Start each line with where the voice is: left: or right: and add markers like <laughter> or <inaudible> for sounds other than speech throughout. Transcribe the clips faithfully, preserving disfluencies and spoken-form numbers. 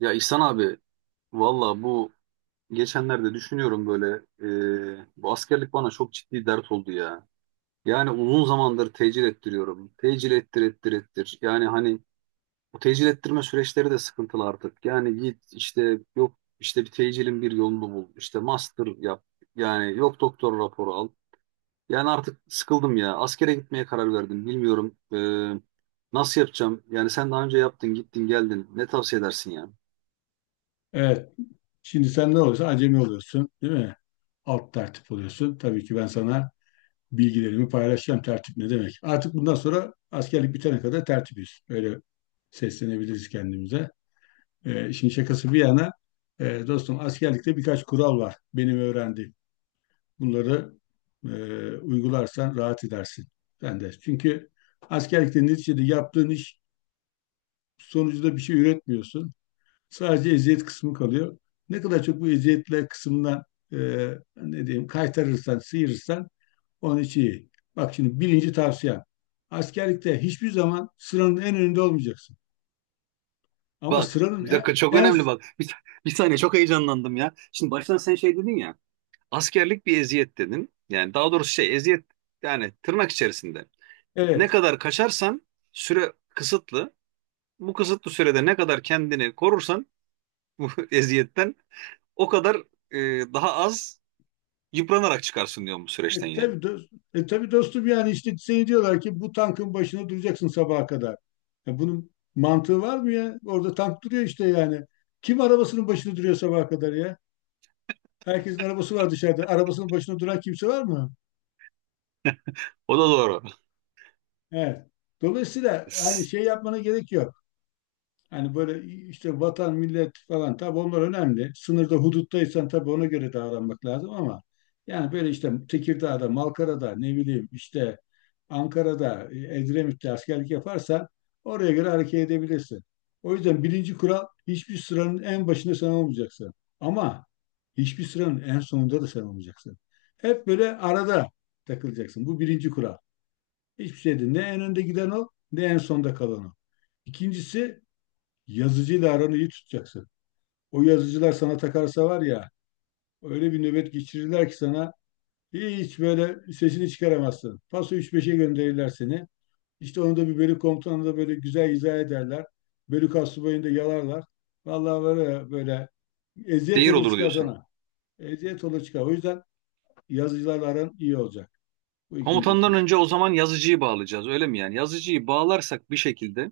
right: Ya İhsan abi, valla bu geçenlerde düşünüyorum böyle, e, bu askerlik bana çok ciddi dert oldu ya. Yani uzun zamandır tecil ettiriyorum. Tecil ettir ettir ettir. Yani hani bu tecil ettirme süreçleri de sıkıntılı artık. Yani git işte, yok işte, bir tecilin bir yolunu bul. İşte master yap. Yani yok, doktor raporu al. Yani artık sıkıldım ya. Askere gitmeye karar verdim. Bilmiyorum e, nasıl yapacağım. Yani sen daha önce yaptın, gittin, geldin. Ne tavsiye edersin ya?
left: Evet. Şimdi sen ne olursa acemi oluyorsun, değil mi? Alt tertip oluyorsun. Tabii ki ben sana bilgilerimi paylaşacağım. Tertip ne demek? Artık bundan sonra askerlik bitene kadar tertibiz. Öyle seslenebiliriz kendimize. Ee, işin şakası bir yana, e, dostum askerlikte birkaç kural var. Benim öğrendiğim. Bunları e, uygularsan rahat edersin. Sen de. Çünkü askerlikte neticede yaptığın iş sonucunda bir şey üretmiyorsun. Sadece eziyet kısmı kalıyor. Ne kadar çok bu eziyetler kısmından e, ne diyeyim kaytarırsan, sıyırırsan onun için iyi. Bak şimdi birinci tavsiyem. Askerlikte hiçbir zaman sıranın en önünde olmayacaksın. Ama
right: Bak
left: sıranın
right: bir
left: en,
right: dakika, çok
left: en
right: önemli, bak. Bir, bir saniye, çok heyecanlandım ya. Şimdi baştan sen şey dedin ya. Askerlik bir eziyet dedin. Yani daha doğrusu şey, eziyet, yani tırnak içerisinde. Ne
left: evet.
right: kadar kaçarsan, süre kısıtlı. Bu kısıtlı sürede ne kadar kendini korursan bu <laughs> eziyetten o kadar e, daha az yıpranarak çıkarsın diyorum, bu süreçten
left: E
right: yani.
left: tabii, dost, e tabii dostum yani işte seni diyorlar ki bu tankın başına duracaksın sabaha kadar. Ya bunun mantığı var mı ya? Orada tank duruyor işte yani. Kim arabasının başına duruyor sabaha kadar ya? Herkesin arabası var dışarıda. Arabasının başına duran kimse var mı?
right: O da doğru.
left: Evet. Dolayısıyla hani şey yapmana gerek yok. Hani böyle işte vatan, millet falan tabii onlar önemli. Sınırda, huduttaysan tabii ona göre davranmak lazım ama yani böyle işte Tekirdağ'da, Malkara'da, ne bileyim işte Ankara'da, e, Edremit'te askerlik yaparsan oraya göre hareket edebilirsin. O yüzden birinci kural hiçbir sıranın en başında sen olmayacaksın. Ama hiçbir sıranın en sonunda da sen olmayacaksın. Hep böyle arada takılacaksın. Bu birinci kural. Hiçbir şey değil. Ne en önde giden o, ne en sonda kalan o. İkincisi yazıcıyla aranı iyi tutacaksın. O yazıcılar sana takarsa var ya, öyle bir nöbet geçirirler ki sana hiç böyle sesini çıkaramazsın. Paso üç beşe gönderirler seni. İşte onu da bir bölük komutanı da böyle güzel izah ederler. Bölük astsubayını da yalarlar. Vallahi böyle, böyle eziyet
right: Zehir
left: olur
right: olur
left: çıkar
right: diyorsun.
left: sana. Eziyet olur çıkar. O yüzden yazıcılarla aran iyi olacak. Bu ikinci
right: Komutandan
left: husus.
right: önce o zaman yazıcıyı bağlayacağız, öyle mi yani? Yazıcıyı bağlarsak bir şekilde,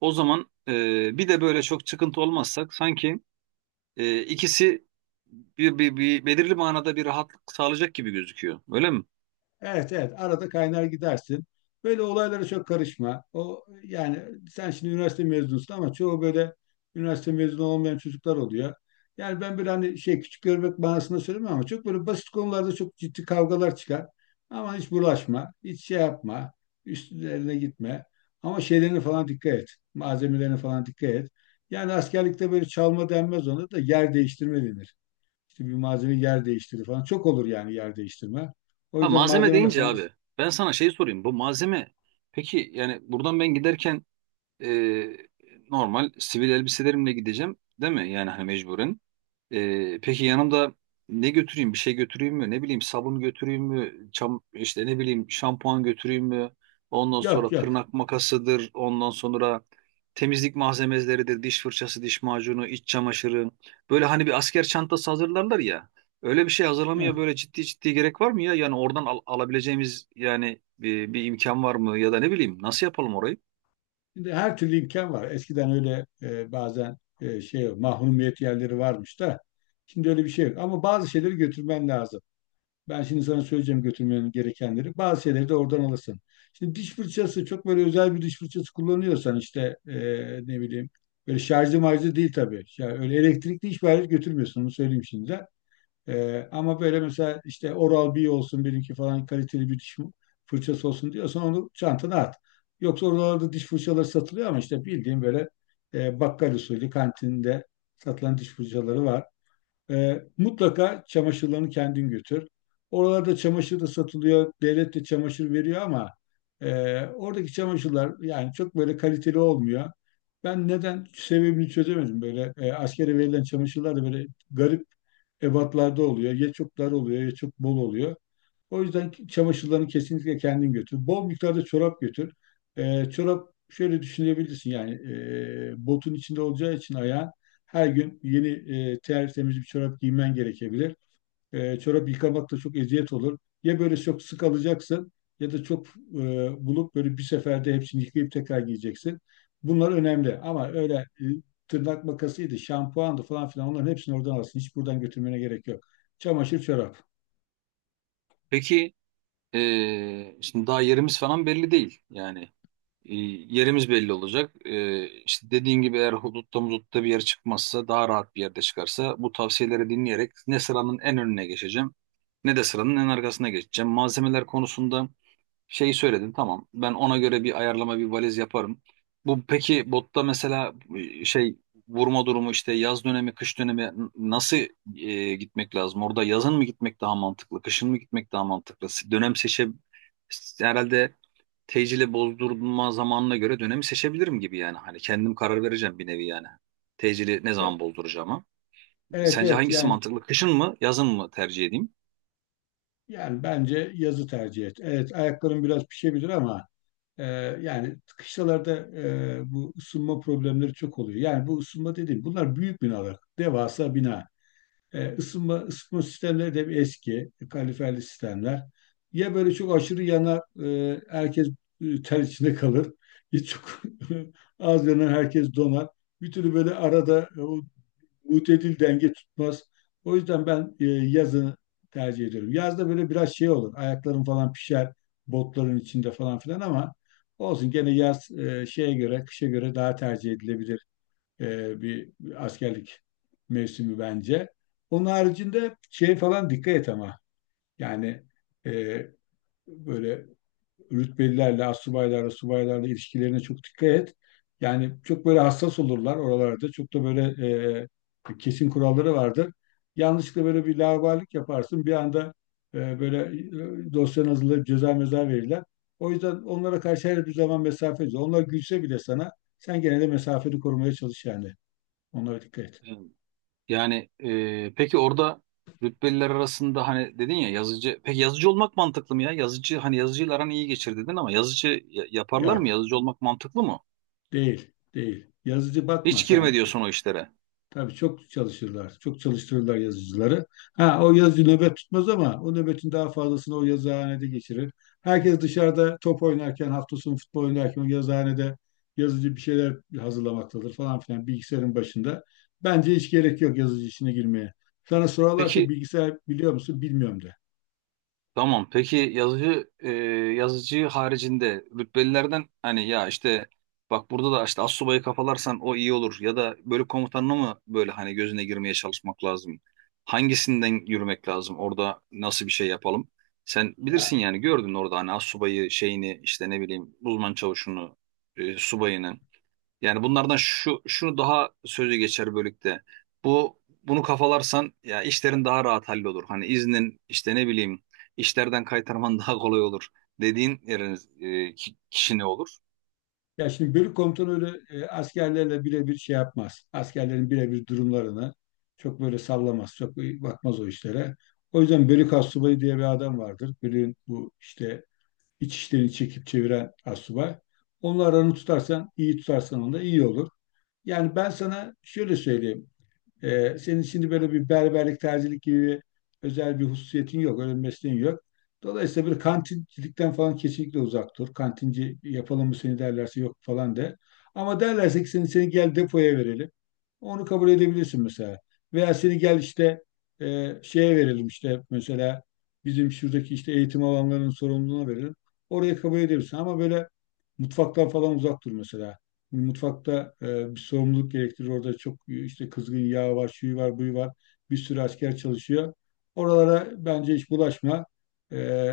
right: o zaman e, bir de böyle çok çıkıntı olmazsak, sanki e, ikisi bir, bir, bir belirli manada bir rahatlık sağlayacak gibi gözüküyor. Öyle mi?
left: Evet evet arada kaynar gidersin. Böyle olaylara çok karışma. O yani sen şimdi üniversite mezunusun ama çoğu böyle üniversite mezunu olmayan çocuklar oluyor. Yani ben böyle hani şey küçük görmek manasında söylemiyorum ama çok böyle basit konularda çok ciddi kavgalar çıkar. Ama hiç bulaşma, hiç şey yapma, üstlerine gitme. Ama şeylerine falan dikkat et, malzemelerine falan dikkat et. Yani askerlikte böyle çalma denmez ona da yer değiştirme denir. İşte bir malzeme yer değiştirir falan. Çok olur yani yer değiştirme. O
right: Ha,
left: yüzden
right: malzeme
left: malzemeyle
right: deyince
left: falan
right: abi, ben sana şey sorayım. Bu malzeme peki, yani buradan ben giderken e, normal sivil elbiselerimle gideceğim, değil mi? Yani hani mecburen. Ee, peki yanımda ne götüreyim? Bir şey götüreyim mi? Ne bileyim, sabun götüreyim mi? Çam, işte ne bileyim, şampuan götüreyim mi? Ondan
left: yok
right: sonra
left: yok.
right: tırnak makasıdır. Ondan sonra temizlik malzemeleridir. Diş fırçası, diş macunu, iç çamaşırı. Böyle hani bir asker çantası hazırlarlar ya. Öyle bir şey hazırlamaya
left: Heh.
right: böyle ciddi ciddi gerek var mı ya? Yani oradan al- alabileceğimiz yani bir, bir imkan var mı? Ya da ne bileyim, nasıl yapalım orayı?
left: Şimdi her türlü imkan var. Eskiden öyle e, bazen e, şey mahrumiyet yerleri varmış da şimdi öyle bir şey yok. Ama bazı şeyleri götürmen lazım. Ben şimdi sana söyleyeceğim götürmenin gerekenleri. Bazı şeyleri de oradan alırsın. Şimdi diş fırçası çok böyle özel bir diş fırçası kullanıyorsan işte e, ne bileyim böyle şarjlı marjlı değil tabii. Yani öyle elektrikli hiçbir alet götürmüyorsun onu söyleyeyim şimdi. Ee, ama böyle mesela işte Oral-B olsun benimki falan kaliteli bir diş fırçası olsun diyorsan onu çantana at. Yoksa oralarda diş fırçaları satılıyor ama işte bildiğin böyle e, bakkal usulü kantinde satılan diş fırçaları var. Ee, mutlaka çamaşırlarını kendin götür. Oralarda çamaşır da satılıyor. Devlet de çamaşır veriyor ama e, oradaki çamaşırlar yani çok böyle kaliteli olmuyor. Ben neden sebebini çözemedim böyle. E, askere verilen çamaşırlar da böyle garip ebatlarda oluyor. Ya çok dar oluyor ya çok bol oluyor. O yüzden ki- çamaşırlarını kesinlikle kendin götür. Bol miktarda çorap götür. Ee, çorap şöyle düşünebilirsin yani e, botun içinde olacağı için ayağın her gün yeni e, tertemiz bir çorap giymen gerekebilir. E, çorap yıkamak da çok eziyet olur. Ya böyle çok sık alacaksın ya da çok e, bulup böyle bir seferde hepsini yıkayıp tekrar giyeceksin. Bunlar önemli ama öyle e, tırnak makasıydı, şampuandı falan filan onların hepsini oradan alsın. Hiç buradan götürmene gerek yok. Çamaşır, çorap.
right: Peki, ee, şimdi daha yerimiz falan belli değil. Yani. E, Yerimiz belli olacak. E, işte dediğin gibi, eğer hudutta mudutta bir yer çıkmazsa, daha rahat bir yerde çıkarsa, bu tavsiyeleri dinleyerek ne sıranın en önüne geçeceğim, ne de sıranın en arkasına geçeceğim. Malzemeler konusunda şeyi söyledin, tamam, ben ona göre bir ayarlama, bir valiz yaparım. Bu peki, botta mesela, e, şey vurma durumu, işte yaz dönemi, kış dönemi, n- nasıl e, gitmek lazım? Orada yazın mı gitmek daha mantıklı, kışın mı gitmek daha mantıklı? Dönem seçe herhalde tecile bozdurma zamanına göre dönemi seçebilirim gibi yani. Hani kendim karar vereceğim bir nevi yani. Tecili ne
left: E,
right: zaman bozduracağıma.
left: Evet,
right: Sence
left: evet,
right: hangisi
left: yani
right: mantıklı? Kışın mı, yazın mı tercih edeyim?
left: yani bence yazı tercih et. Evet ayakların biraz pişebilir ama e, yani kışlalarda e, bu ısınma problemleri çok oluyor. Yani bu ısınma dediğim bunlar büyük binalar, devasa bina. E, ısınma ısıtma sistemleri de bir eski, kaloriferli sistemler. Ya böyle çok aşırı yanar, e, herkes e, ter içinde kalır. Ya çok <laughs> az yanar, herkes donar. Bir türlü böyle arada e, o mutedil denge tutmaz. O yüzden ben e, yazını tercih ediyorum. Yazda böyle biraz şey olur. Ayaklarım falan pişer botların içinde falan filan ama olsun gene yaz e, şeye göre, kışa göre daha tercih edilebilir e, bir, bir askerlik mevsimi bence. Onun haricinde şey falan dikkat et ama yani e, böyle rütbelilerle, astsubaylarla, subaylarla ilişkilerine çok dikkat et. Yani çok böyle hassas olurlar oralarda. Çok da böyle e, kesin kuralları vardır. Yanlışlıkla böyle bir laubalilik yaparsın. Bir anda e, böyle e, dosyanı hazırlayıp ceza meza verirler. O yüzden onlara karşı her bir zaman mesafeli. Onlar gülse bile sana sen gene de mesafeni korumaya çalış yani. Onlara dikkat et.
right: Ee, Yani, e, peki orada rütbeliler arasında, hani dedin ya, yazıcı. Peki yazıcı olmak mantıklı mı ya? Yazıcı, hani yazıcıyla aran iyi geçir dedin, ama yazıcı ya- yaparlar mı?
left: Yok,
right: Yazıcı olmak mantıklı mı?
left: değil, değil. Yazıcı bakma
right: Hiç girme
left: sen.
right: diyorsun o işlere.
left: Tabii çok çalışırlar. Çok çalıştırırlar yazıcıları. Ha o yazıcı nöbet tutmaz ama o nöbetin daha fazlasını o yazıhanede geçirir. Herkes dışarıda top oynarken, hafta sonu futbol oynarken o yazıhanede yazıcı bir şeyler hazırlamaktadır falan filan bilgisayarın başında. Bence hiç gerek yok yazıcı işine girmeye. Sana sorarlarsa
right: Peki.
left: bilgisayar biliyor musun? Bilmiyorum de.
right: Tamam. Peki yazıcı e, yazıcı haricinde rütbelilerden, hani ya işte, bak burada da işte astsubayı kafalarsan o iyi olur, ya da bölük komutanına mı böyle, hani gözüne girmeye çalışmak lazım? Hangisinden yürümek lazım? Orada nasıl bir şey yapalım? Sen bilirsin
left: Ya
right: yani, gördün orada, hani astsubayı şeyini, işte ne bileyim, uzman çavuşunu, e, subayını. Yani bunlardan şu şu daha sözü geçer bölükte. Bu bunu kafalarsan ya, işlerin daha rahat hallolur. Hani iznin, işte ne bileyim, işlerden kaytarman <laughs> daha kolay olur dediğin yerin, e, ki- kişi ne olur?
left: Ya şimdi bölük komutanı öyle e, askerlerle birebir şey yapmaz. Askerlerin birebir durumlarını çok böyle sallamaz. Çok bakmaz o işlere. O yüzden bölük astsubayı diye bir adam vardır. Bölüğün bu işte iç işlerini çekip çeviren astsubay. Onunla aranı tutarsan, iyi tutarsan onda iyi olur. Yani ben sana şöyle söyleyeyim. Ee, senin şimdi böyle bir berberlik, terzilik gibi özel bir hususiyetin yok, öyle bir mesleğin yok. Dolayısıyla bir kantincilikten falan kesinlikle uzak dur. Kantinci yapalım mı seni derlerse yok falan de. Ama derlerse ki seni, seni gel depoya verelim. Onu kabul edebilirsin mesela. Veya seni gel işte e, şeye verelim işte mesela bizim şuradaki işte eğitim alanlarının sorumluluğuna verelim. Oraya kabul edebilirsin. Ama böyle mutfaktan falan uzak dur mesela. Mutfakta e, bir sorumluluk gerektirir. Orada çok e, işte kızgın yağ var, şuyu var, buyu var. Bir sürü asker çalışıyor. Oralara bence hiç bulaşma. E,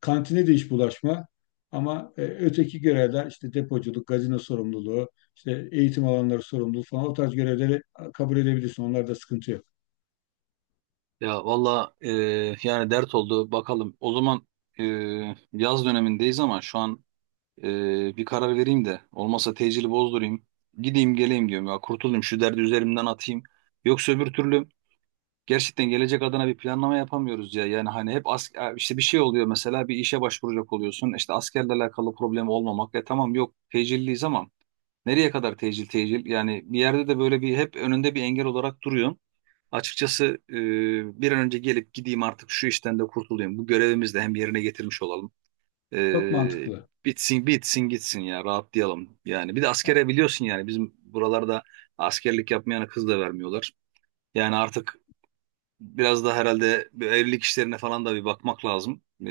left: Kantine de hiç bulaşma. Ama e, öteki görevler işte depoculuk, gazino sorumluluğu, işte eğitim alanları sorumluluğu falan o tarz görevleri kabul edebilirsin. Onlarda sıkıntı yok.
right: Ya valla, e, yani dert oldu bakalım. O zaman e, yaz dönemindeyiz ama şu an e, bir karar vereyim de, olmasa tecili bozdurayım. Gideyim geleyim diyorum ya, kurtulayım şu derdi, üzerimden atayım. Yoksa öbür türlü gerçekten gelecek adına bir planlama yapamıyoruz ya. Yani hani hep as işte bir şey oluyor, mesela bir işe başvuracak oluyorsun. İşte askerlerle alakalı problem olmamak. E tamam, yok, tecilliyiz ama nereye kadar tecil tecil? Yani bir yerde de böyle bir, hep önünde bir engel olarak duruyor. Açıkçası e, bir an önce gelip gideyim artık, şu işten de kurtulayım. Bu görevimizi de hem yerine getirmiş olalım.
left: Çok
right: E,
left: mantıklı.
right: Bitsin bitsin gitsin ya, rahatlayalım. Yani bir de askere, biliyorsun yani bizim buralarda askerlik yapmayana kız da vermiyorlar. Yani artık biraz da herhalde bir evlilik işlerine falan da bir bakmak lazım. Ee,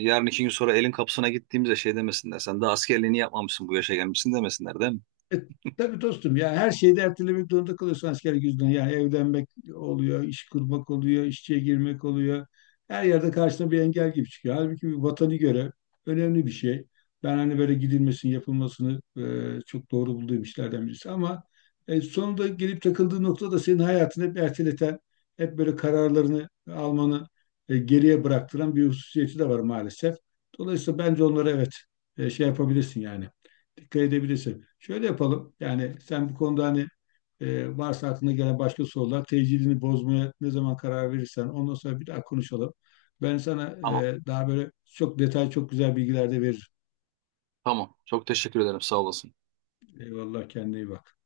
right: Yarın iki gün sonra elin kapısına gittiğimizde şey demesinler: sen daha askerliğini yapmamışsın, bu yaşa gelmişsin, demesinler, değil mi?
left: E, tabii dostum ya her şeyi de ertelemek zorunda kalıyorsun askerlik yüzünden. Yani evlenmek oluyor, iş kurmak oluyor, işçiye girmek oluyor. Her yerde karşına bir engel gibi çıkıyor. Halbuki bir vatanı göre önemli bir şey. Ben hani böyle gidilmesini, yapılmasını e, çok doğru bulduğum işlerden birisi. Ama e, sonunda gelip takıldığı nokta da senin hayatını hep erteleten, hep böyle kararlarını almanı e, geriye bıraktıran bir hususiyeti de var maalesef. Dolayısıyla bence onlara evet e, şey yapabilirsin yani dikkat edebilirsin. Şöyle yapalım. Yani sen bu konuda hani e, varsa aklına gelen başka sorular, tecilini bozmaya ne zaman karar verirsen ondan sonra bir daha konuşalım. Ben sana
right: Tamam.
left: e, daha böyle çok detay, çok güzel bilgiler de veririm.
right: Tamam. Çok teşekkür ederim. Sağ olasın.
left: Eyvallah kendine iyi bak.